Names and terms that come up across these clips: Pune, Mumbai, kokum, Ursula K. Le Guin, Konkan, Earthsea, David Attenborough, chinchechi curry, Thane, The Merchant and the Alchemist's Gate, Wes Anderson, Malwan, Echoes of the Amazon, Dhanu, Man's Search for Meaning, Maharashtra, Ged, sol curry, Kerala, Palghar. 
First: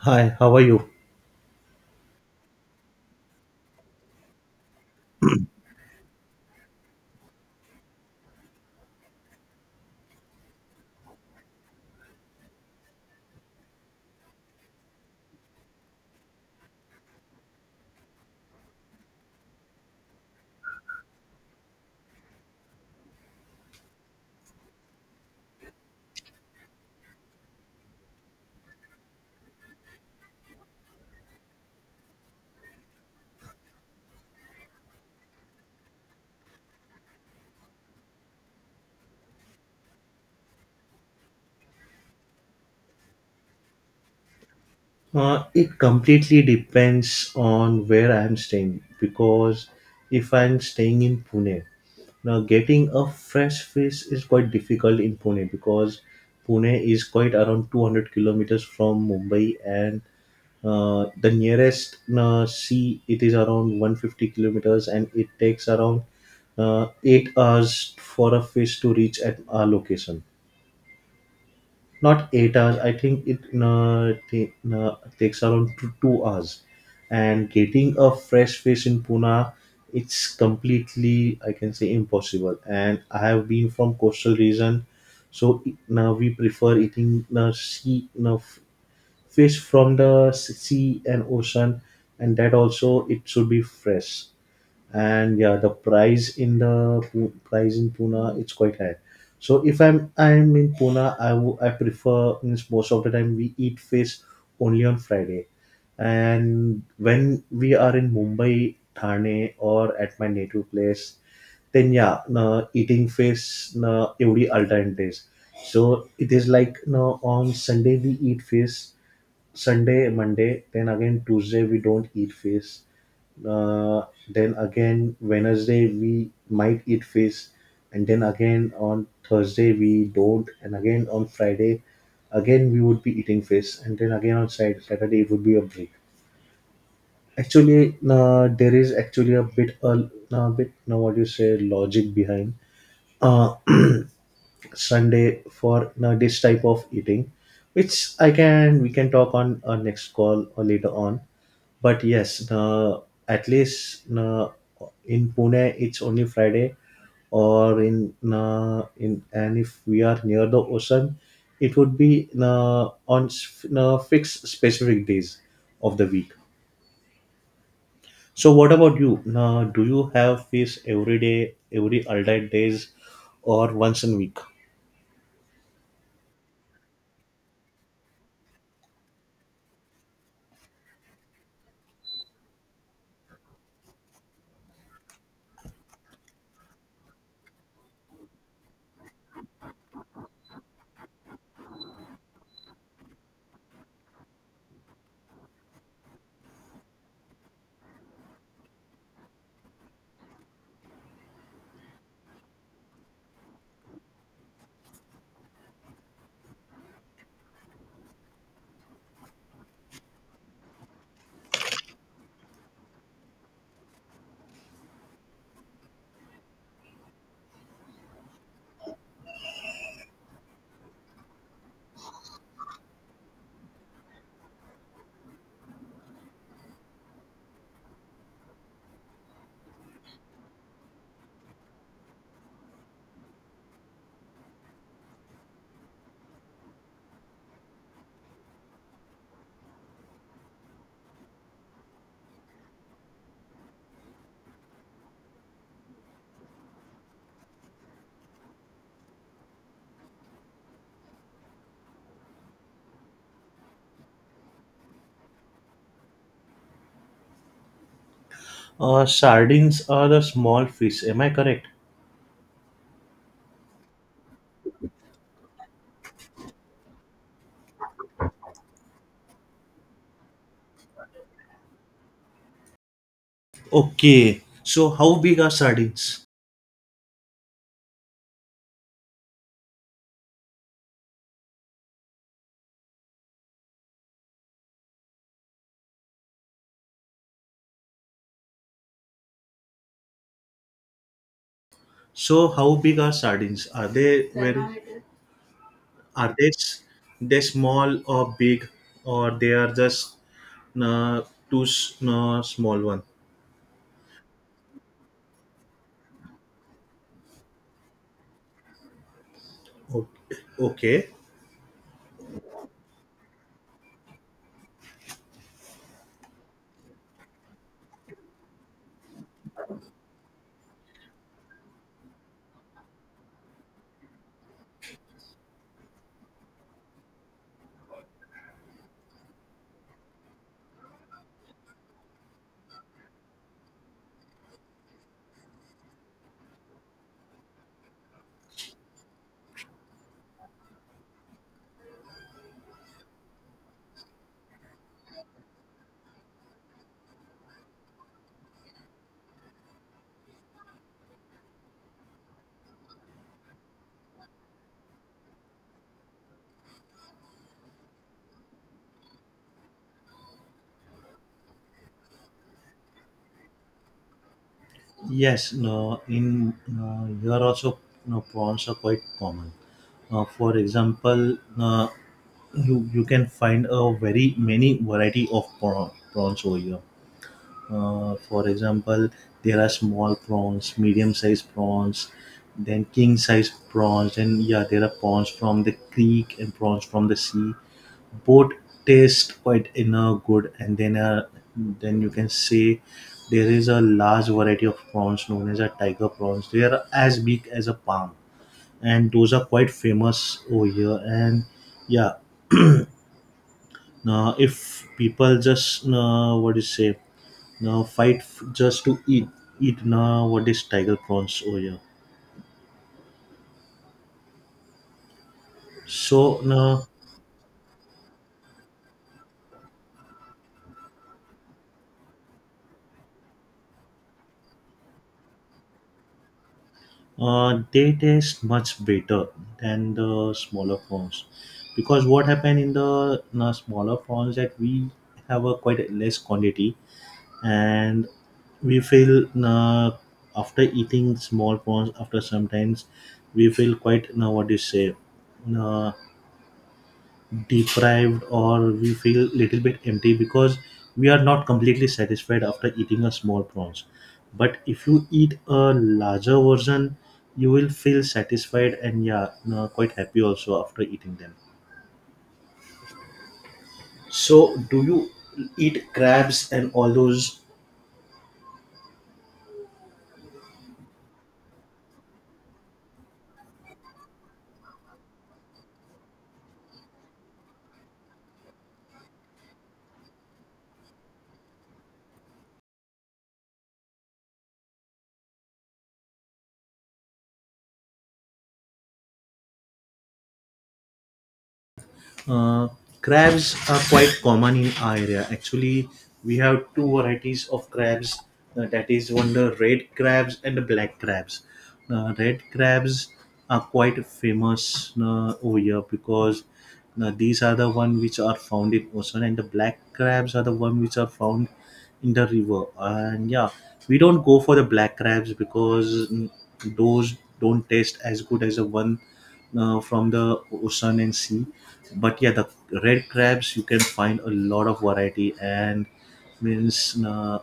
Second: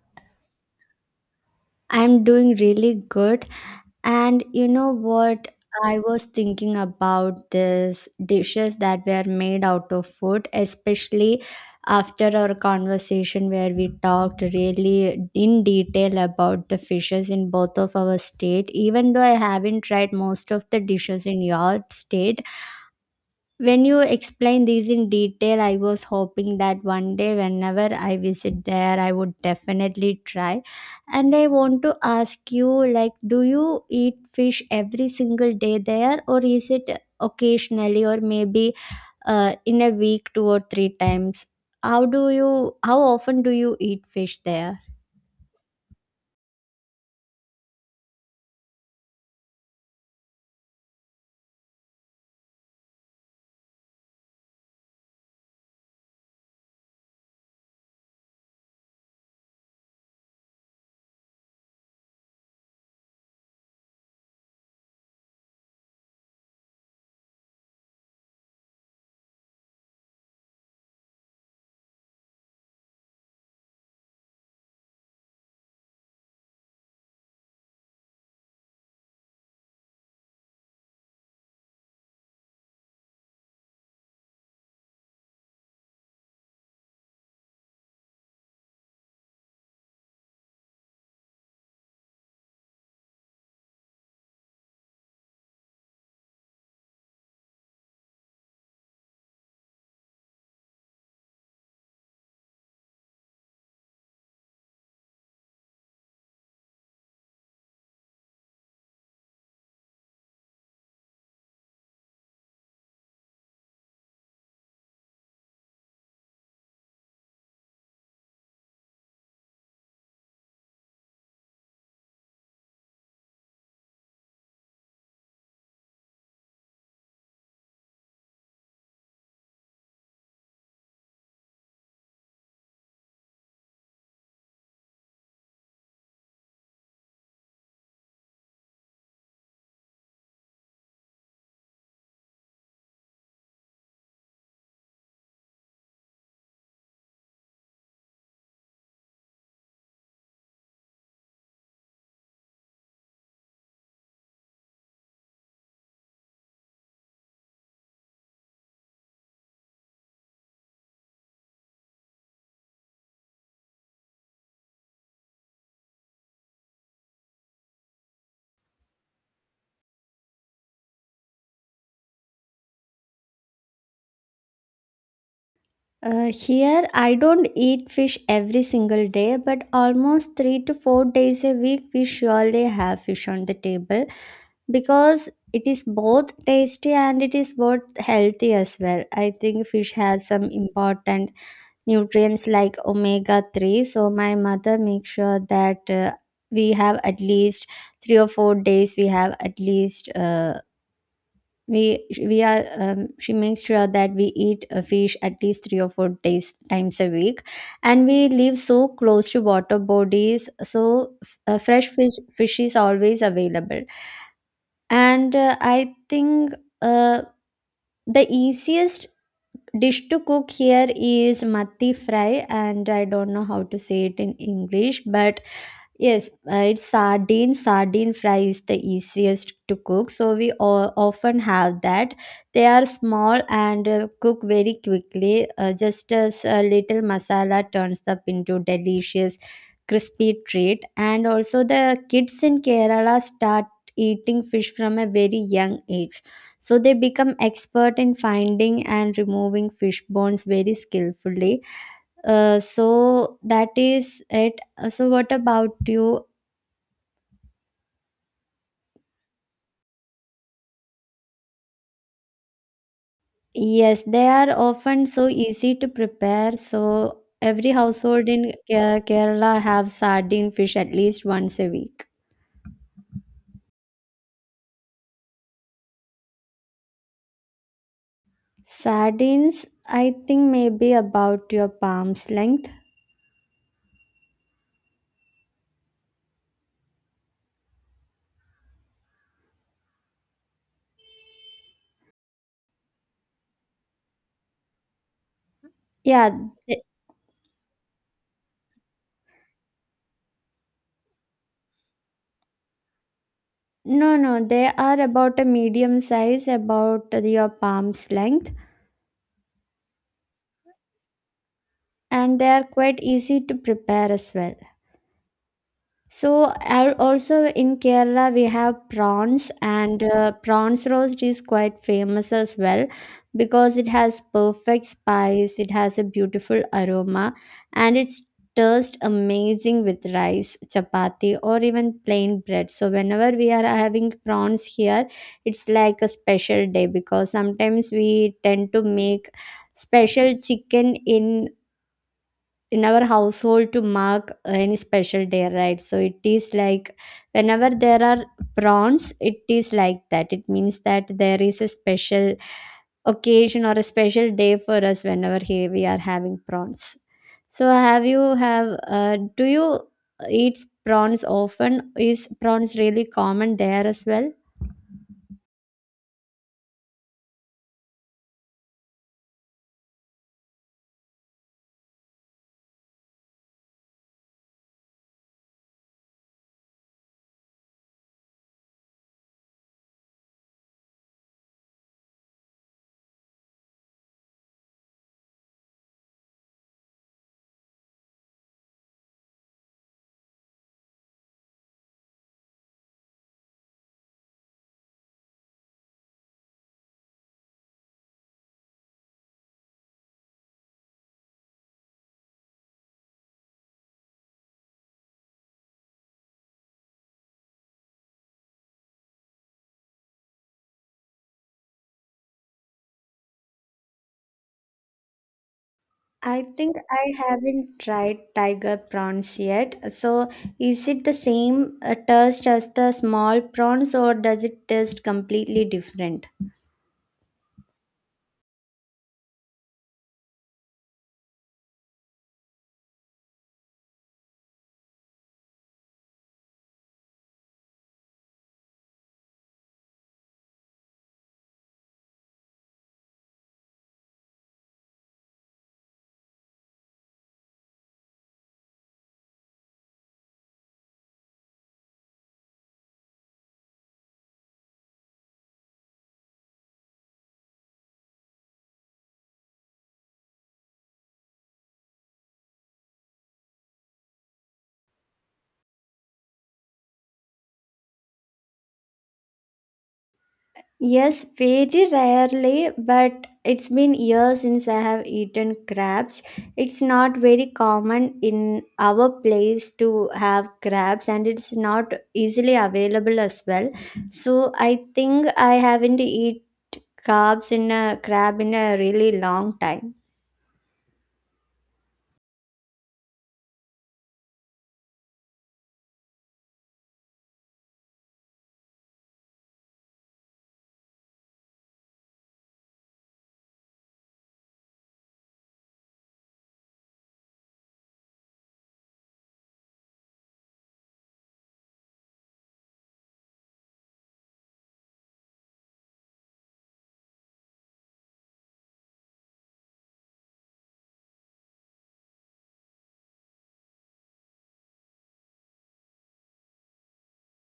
Hi, how are you? I'm doing really good. And you know what? I was thinking about these dishes that were made out of food, especially after our conversation where we talked really in detail about the fishes in both of our state. Even though I haven't tried most of the dishes in your state, when you explain these in detail, I was hoping that one day, whenever I visit there, I would definitely try. And I want to ask you, like, do you eat fish every single day there, or is it occasionally, or maybe in a week, two or three times? How do you? How often do you eat fish there? It completely depends on where I'm staying because if I'm staying in Pune, now getting a fresh fish is quite difficult in Pune because Pune is quite around 200 kilometers from Mumbai and the nearest sea it is around 150 kilometers and it takes around 8 hours for a fish to reach at our location, not 8 hours. I think it takes around two hours. And getting a fresh fish in Pune, it's completely, I can say, impossible. And I have been from coastal region, so now we prefer eating sea fish from the sea and ocean, and that also it should be fresh. And yeah, the price in the price in Pune, it's quite high, so if I'm in Pune, I prefer, means most of the time we eat fish only on Friday. And when we are in Mumbai, Thane, or at my native place, then yeah, no, eating fish, no, every alternate days. So it is like, no, on Sunday we eat fish, Sunday, Monday, then again Tuesday we don't eat fish. Then again, Wednesday we might eat fish, and then again on Thursday we don't, and again on Friday, again we would be eating fish, and then again on Saturday it would be a break. Actually, there is actually a bit now, what you say, logic behind uh, Sunday for now this type of eating, which I can we can talk on our next call or later on. But yes, at least in Pune it's only Friday, or in and if we are near the ocean, it would be on fixed, specific days of the week. So what about you? Do you have fish every day, every alternate days, or once in week? Here, I don't eat fish every single day, but almost 3 to 4 days a week, we surely have fish on the table. Because it is both tasty and it is both healthy as well. I think fish has some important nutrients like omega 3. So, my mother makes sure that we have at least 3 or 4 days, we have at least. We are She makes sure that we eat a fish at least 3 or 4 days times a week, and we live so close to water bodies, so fresh fish is always available. And I think uh, the easiest dish to cook here is matti fry, and I don't know how to say it in English, but yes, it's sardine. Sardine fry is the easiest to cook, so we often have that. They are small and cook very quickly. Just as a little masala turns up into delicious, crispy treat. And also, the kids in Kerala start eating fish from a very young age, so they become expert in finding and removing fish bones very skillfully. So that is it. So, what about you? Sardines are the small fish. Am I correct? Yes, they are often so easy to prepare. So every household in Kerala have sardine fish at least once a week. Okay. So how big are sardines? Sardines, I think maybe about your palm's length. So how big are sardines? Are they very? Yeah, Are they th- small or big, or they are just uh, two small one? no, no, they are about a medium size, about your palm's length, Okay, okay. and they are quite easy to prepare as well. So also in Kerala we have prawns, and prawns roast is quite famous as well, because it has perfect spice, it has a beautiful aroma, and it's just amazing with rice, chapati, or even plain bread. So whenever we are having prawns here, it's like a special day, because sometimes we tend to make special chicken in our household to mark any special day, right? So it is like whenever there are prawns, it is like that, it means that there is a special occasion or a special day for us whenever we are having prawns. So have you have do you eat prawns often? Is prawns really common there as well? Yes, no, in here also, no, prawns are quite common. For example, you can find a very many variety of prawns over here. For example, there are small prawns, medium-sized prawns, then king-sized prawns, and yeah, there are prawns from the creek and prawns from the sea. Both taste quite, good, and then you can say there is a large variety of prawns known as a tiger prawns. They are as big as a palm, and those are quite famous over here. And yeah, if people just what do you say, now fight, just to eat. Eat, now what is tiger prawns over, yeah. So I think now, I haven't tried tiger prawns yet. So, is it the same taste as the small prawns, or does it taste completely different? They taste much better than the smaller prawns, because what happened in the na smaller prawns that we have a quite a less quantity, and we feel after eating small prawns, after sometimes we feel quite, now what do you say, uh, deprived, or we feel little bit empty because we are not completely satisfied after eating a small prawns. But if you eat a larger version, you will feel satisfied, and yeah, quite happy also after eating them. So do you eat crabs and all those? Yes, very rarely, but it's been years since I have eaten crabs. It's not very common in our place to have crabs, and it's not easily available as well. So, I think I haven't eaten crabs in a crab in a really long time. Uh, Crabs are quite common in our area. Actually, we have two varieties of crabs, that is one, the red crabs and the black crabs. Red crabs are quite famous over here because these are the one which are found in ocean, and the black crabs are the one which are found in the river. And yeah, we don't go for the black crabs because, those don't taste as good as the one from the ocean and sea. But yeah, the red crabs, you can find a lot of variety, and means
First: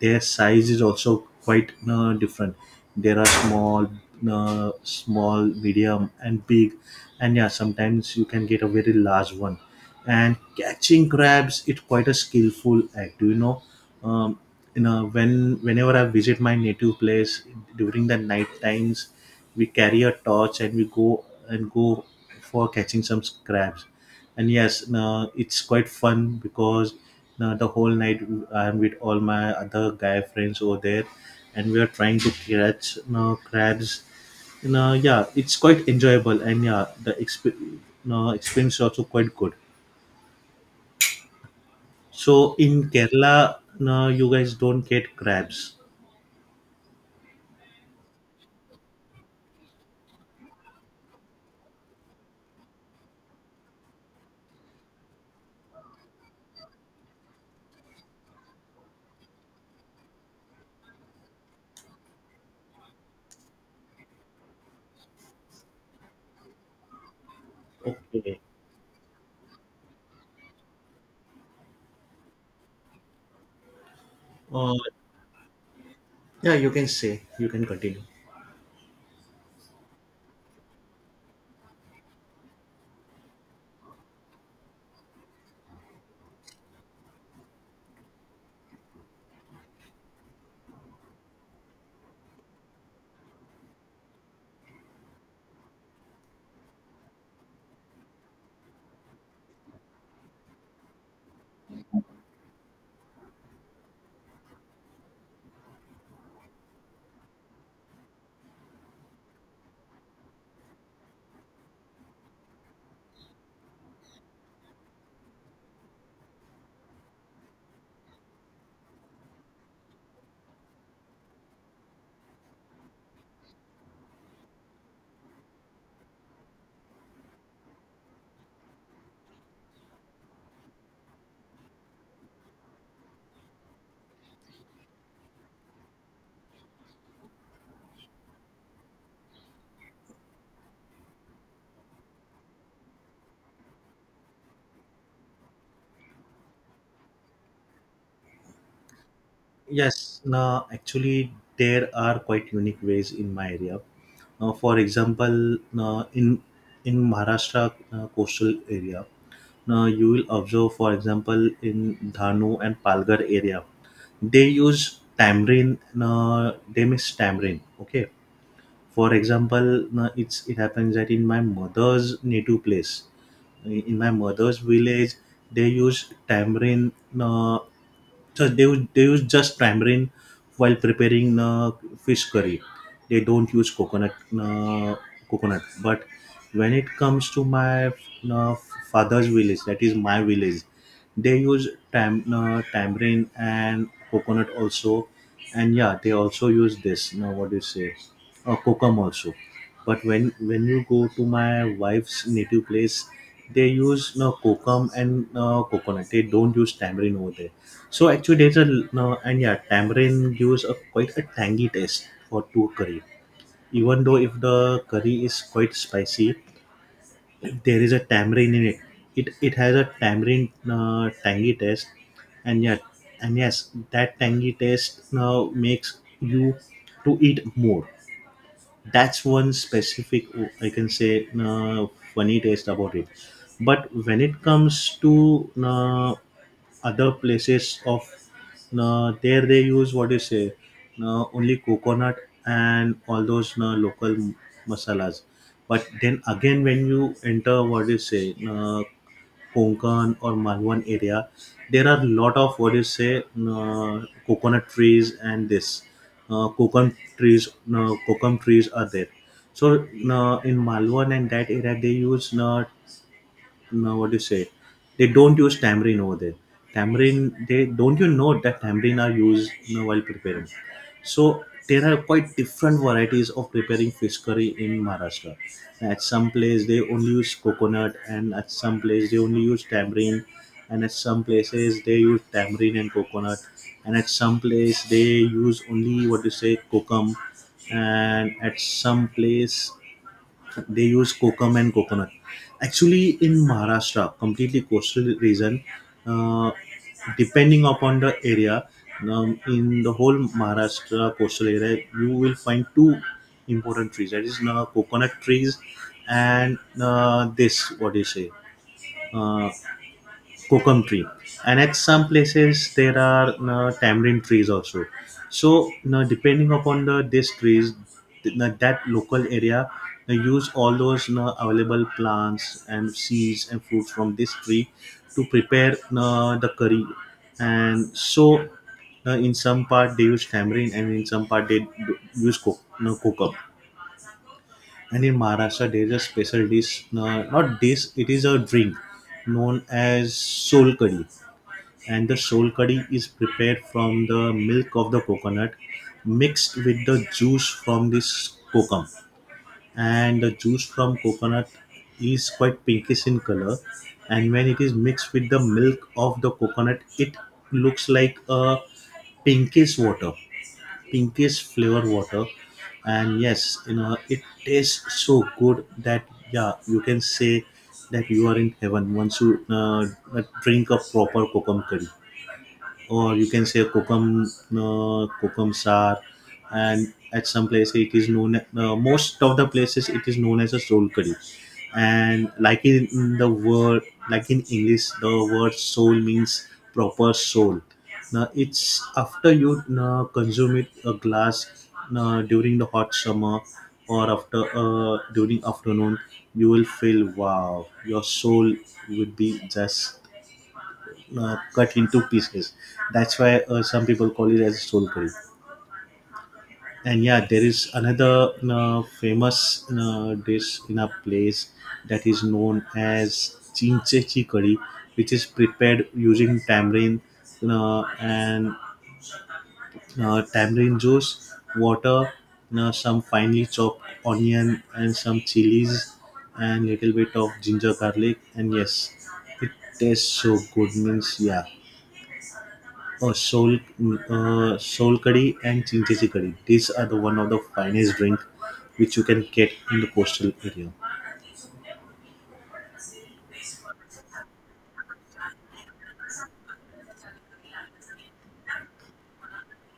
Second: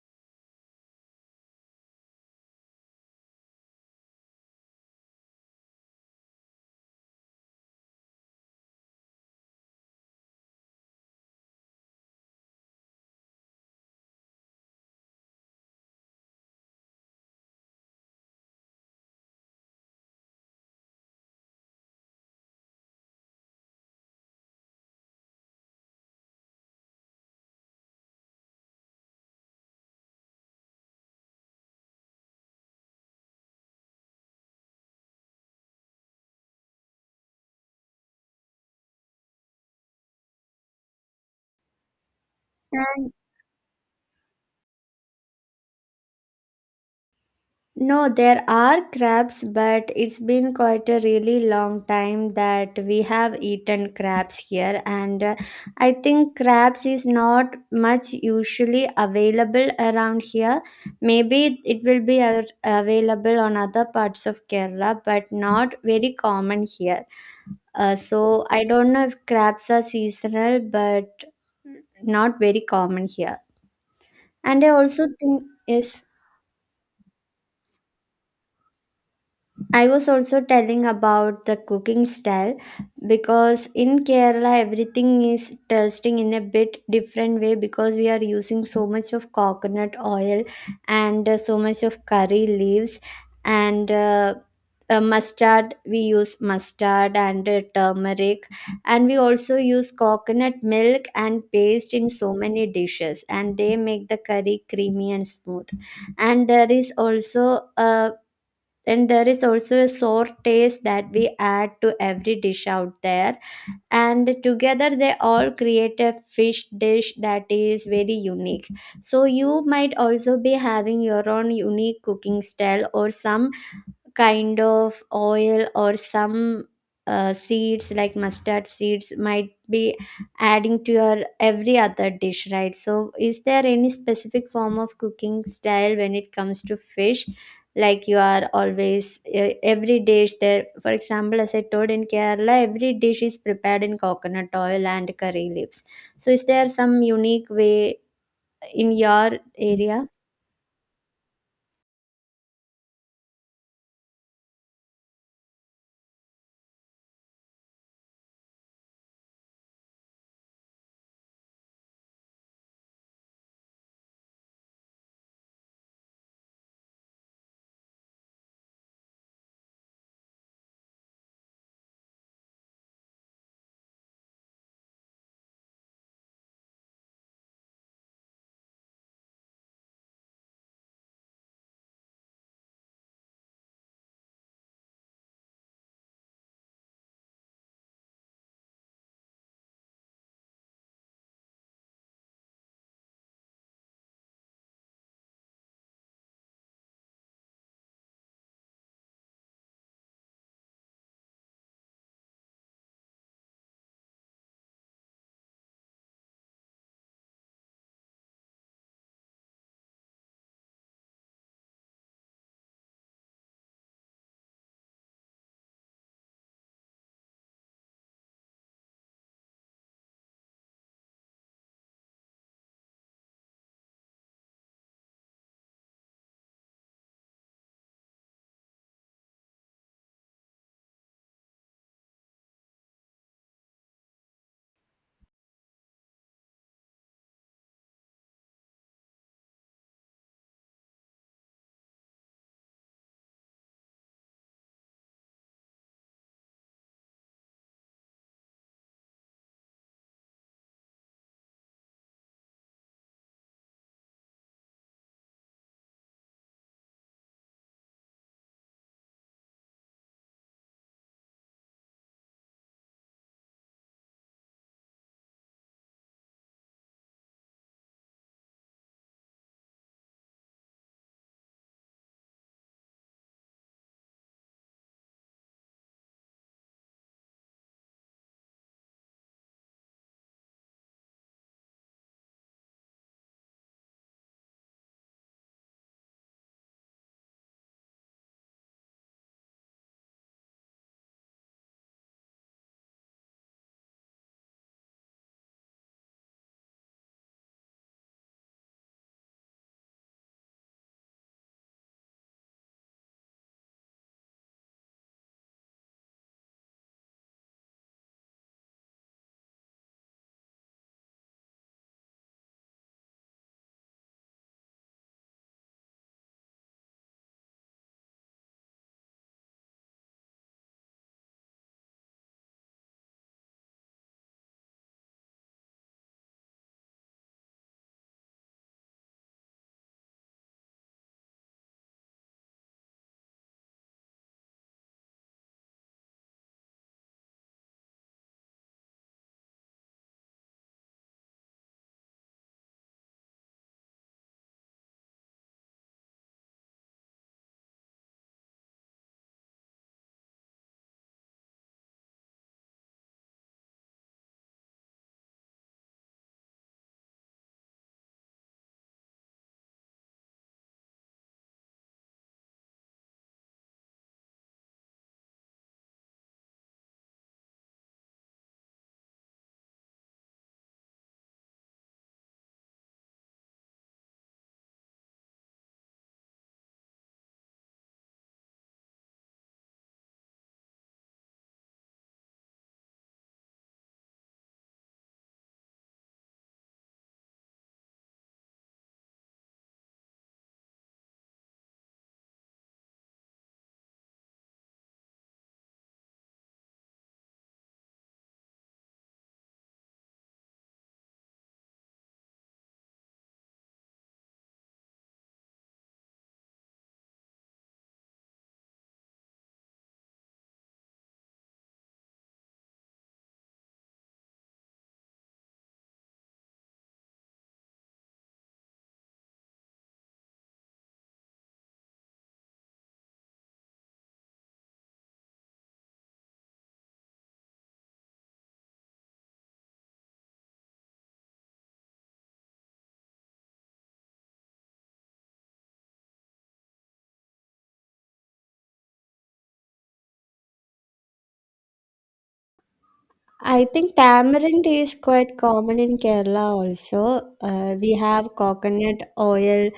their size is also quite different. There are small, medium, and big, and yeah, sometimes you can get a very large one. And catching crabs, it's quite a skillful act. Do you know, um, whenever I visit my native place during the night times, we carry a torch and we go and go for catching some crabs. And yes, it's quite fun because the whole night I'm with all my other guy friends over there, and we are trying to catch crabs, yeah, it's quite enjoyable. And yeah, the exp- you experience is also quite good. So in And Kerala, no, you guys don't get crabs? no, there are crabs, but it's been quite a really long time that we have eaten crabs here, and I think crabs is not much usually available around here. Maybe it will be available on other parts of Kerala, but not very common here. Okay. So I don't know if crabs are seasonal, but not very common here. And I Uh, also think yes. yeah, you can say, you can continue. I was also telling about the cooking style, because in Kerala everything is tasting in a bit different way, because we are using so much of coconut oil and so much of curry leaves, and mustard we use mustard, and turmeric. And we also use coconut milk and paste in so many dishes, and they make the curry creamy and smooth. And there is also a then there is also a sour taste that we add to every dish out there. And together they all create a fish dish that is very unique. So you might also be having your own unique cooking style, or some kind of oil, or some seeds like mustard seeds might be adding to your every other dish, right? So is there any specific form of cooking style when it comes to fish, like you are always every dish there? For example, as I told, in Kerala every dish is prepared in coconut oil and curry leaves. So is there some unique way in your area? Yes, now actually, there are quite unique ways in my area. Now, for example, now in Maharashtra coastal area, now you will observe, for example, in Dhanu and Palghar area, they use tamarind. Now, they mix tamarind. Okay. For example, now it happens that in my mother's native place, in my mother's village, they use tamarind. Uh, So they use just tamarind while preparing fish curry. They don't use coconut, uh, coconut. But when it comes to my uh, father's village, that is my village, they use tamarind and coconut also, and yeah, they also use this, now what do you say, kokum also. But when you go to my wife's native place, they use, no, kokum and coconut. They don't use tamarind over there. So actually, there's a, no, and yeah, tamarind gives a quite a tangy taste for to curry. Even though if the curry is quite spicy, if there is a tamarind in it, it has a tamarind tangy taste, and yeah, and yes, that tangy taste now makes you to eat more. That's one specific, I can say, funny taste about it. But when it comes to other places of, there they use, what you say, only coconut and all those local masalas. But then again, when you enter, what you say, Konkan or Malwan area, there are lot of, what you say, coconut trees, and this uh, coconut trees coconut trees are there. So in Malwan and that area they use, no, what do you say? They don't use tamarind over there. Tamarind, they don't, that tamarind are used, while preparing. So there are quite different varieties of preparing fish curry in Maharashtra. At some place they only use coconut, and at some place they only use tamarind, and at some places they use tamarind and coconut, and at some place they use only, what you say, kokum, and at some place they use kokum and coconut. Actually, in Maharashtra, completely coastal region, uh, depending upon the area, in the whole Maharashtra coastal area, you will find two important trees, that is coconut trees, and this, what do you say, uh, kokum tree, and at some places there are tamarind trees also. So now, depending upon these trees, now that local area, they use all those now available plants and seeds and fruits from this tree to prepare now the curry. And so now in some part they use tamarind, and in some part they use now kokum. And in Maharashtra there is a special dish, not dish, it is a drink, known as sol curry. And the shol curry is prepared from the milk of the coconut, mixed with the juice from this kokum. And the juice from coconut is quite pinkish in color, and when it is mixed with the milk of the coconut, it looks like a pinkish water, pinkish flavor water. And yes, it tastes so good that, yeah, you can say that you are in heaven once you drink a proper kokum curry, or you can say kokum, kokum sar. And at some places it is known, most of the places it is known as a soul curry. And like in the word like in English, the word soul means proper soul. Now it's, after you consume it a glass, during the hot summer, or after during afternoon, you will feel, wow, your soul would be just cut into pieces. That's why some people call it as soul curry. And yeah, there is another famous dish in a place that is known as chinchechi curry, which is prepared using tamarind, and tamarind juice, water, some finely chopped onion, and some chilies, and little bit of ginger garlic. And yes, it tastes so good. Means, yeah. Oh, soul curry and chinchesi curry. These are the one of the finest drink which you can get in the coastal area. I think tamarind is quite common in Kerala also. We have coconut oil,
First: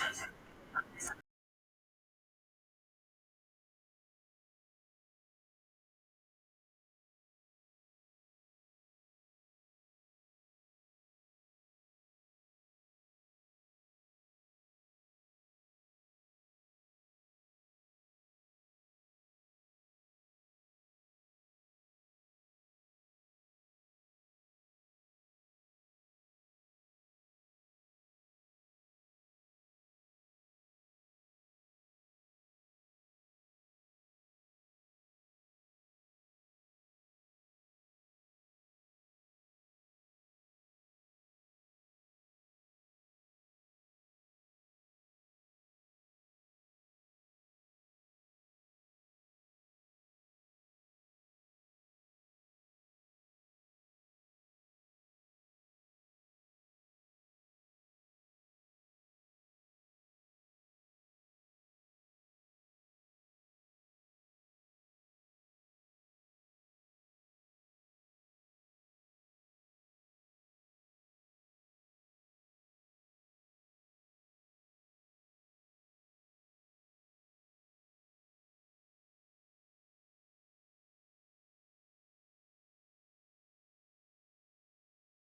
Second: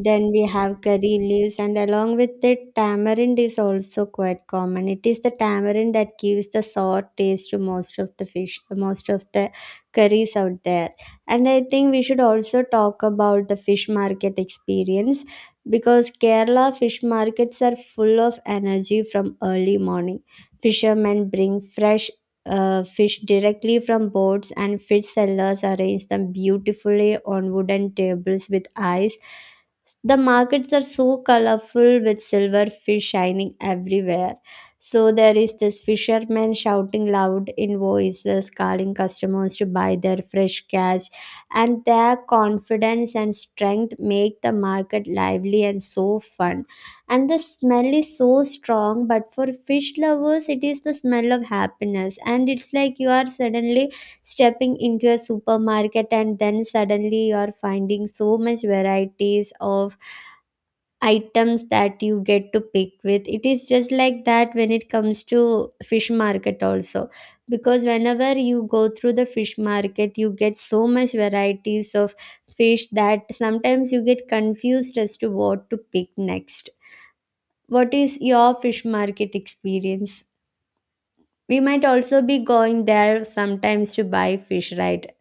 then we have curry leaves, and along with it, tamarind is also quite common. It is the tamarind that gives the sour taste to most of the fish, most of the curries out there. And I think we should also talk about the fish market experience, because Kerala fish markets are full of energy from early morning. Fishermen bring fresh fish directly from boats, and fish sellers arrange them beautifully on wooden tables with ice. The markets are so colorful with silver fish shining everywhere. So there is this fisherman shouting loud in voices, calling customers to buy their fresh catch, and their confidence and strength make the market lively and so fun. And the smell is so strong, but for fish lovers, it is the smell of happiness, and it's like you are suddenly stepping into a supermarket, and then suddenly you are finding so much varieties of items that you get to pick with. It is just like that when it comes to fish market also, because whenever you go through the fish market, you get so much varieties of fish that sometimes you get confused as to what to pick next. What is your fish market experience? We might also be going there sometimes to buy fish, right?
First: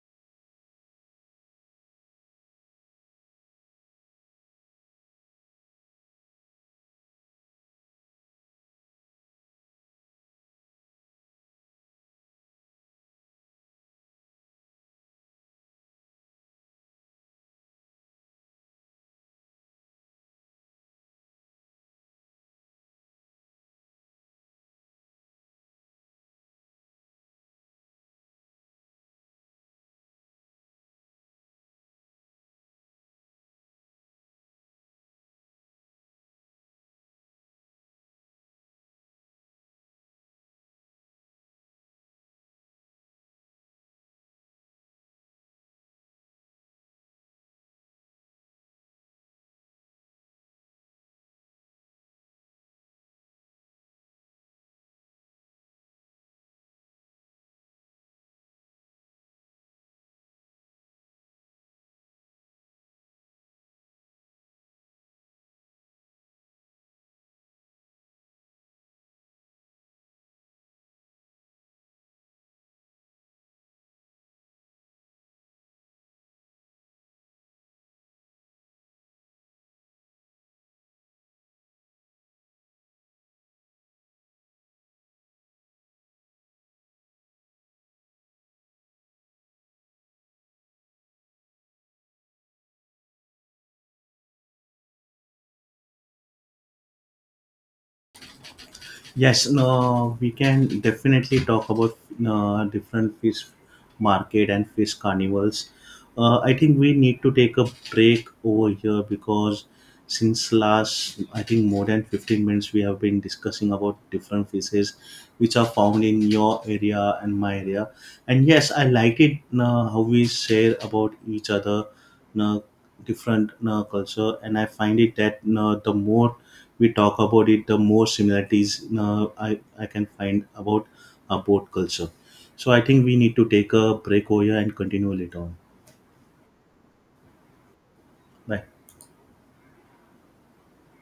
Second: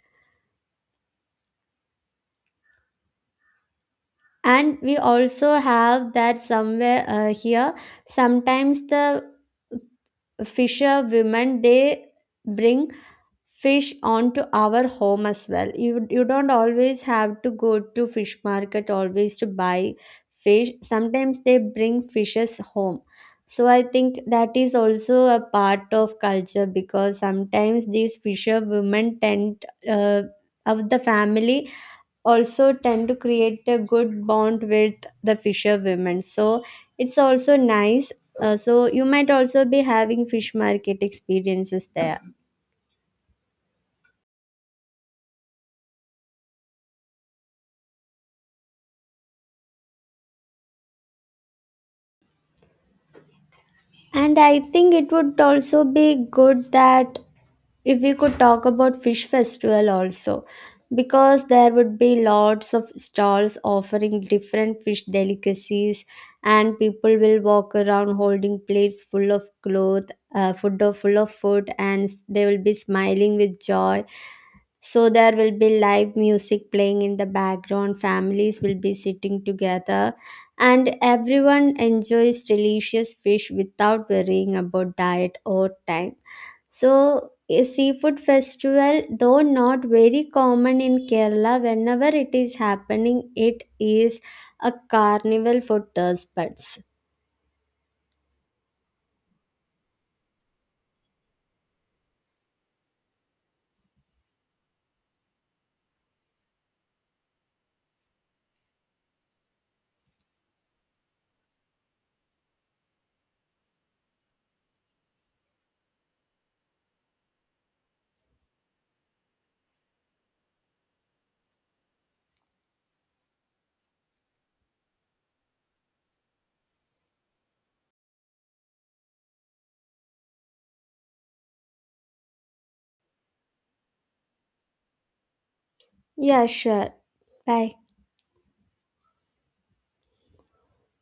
And we also have that somewhere here. Sometimes the Fisher women, they bring fish onto our home as well. You don't always have to go to fish market always to buy fish. Sometimes they bring fishes home. So I think that is also a part of culture, because sometimes these fisher women tend of the family also tend to create a good bond with the fisher women. So it's also nice. So you might also be having fish market experiences there. And I think it would also be good that if we could talk about fish festival also, because there would be lots of stalls offering different fish delicacies, and people will walk around holding plates full of food, and they will be smiling with joy. So there will be live music playing in the background. Families will be sitting together, and everyone enjoys delicious fish without worrying about diet or time. So, a seafood festival, though not very common in Kerala, whenever it is happening, it is a carnival for taste buds. Yes, no, we can definitely talk about different fish market and fish carnivals. I think we need to take a break over here because since last, I think more than 15 minutes, we have been discussing about different fishes which are found in your area and my area. And yes, I like it, how we share about each other, know, different, culture, and I find it that, the more we talk about it, the more similarities, I can find about both culture. So I think we need to take a break over here and continue later on. Yeah, sure. Bye. Bye.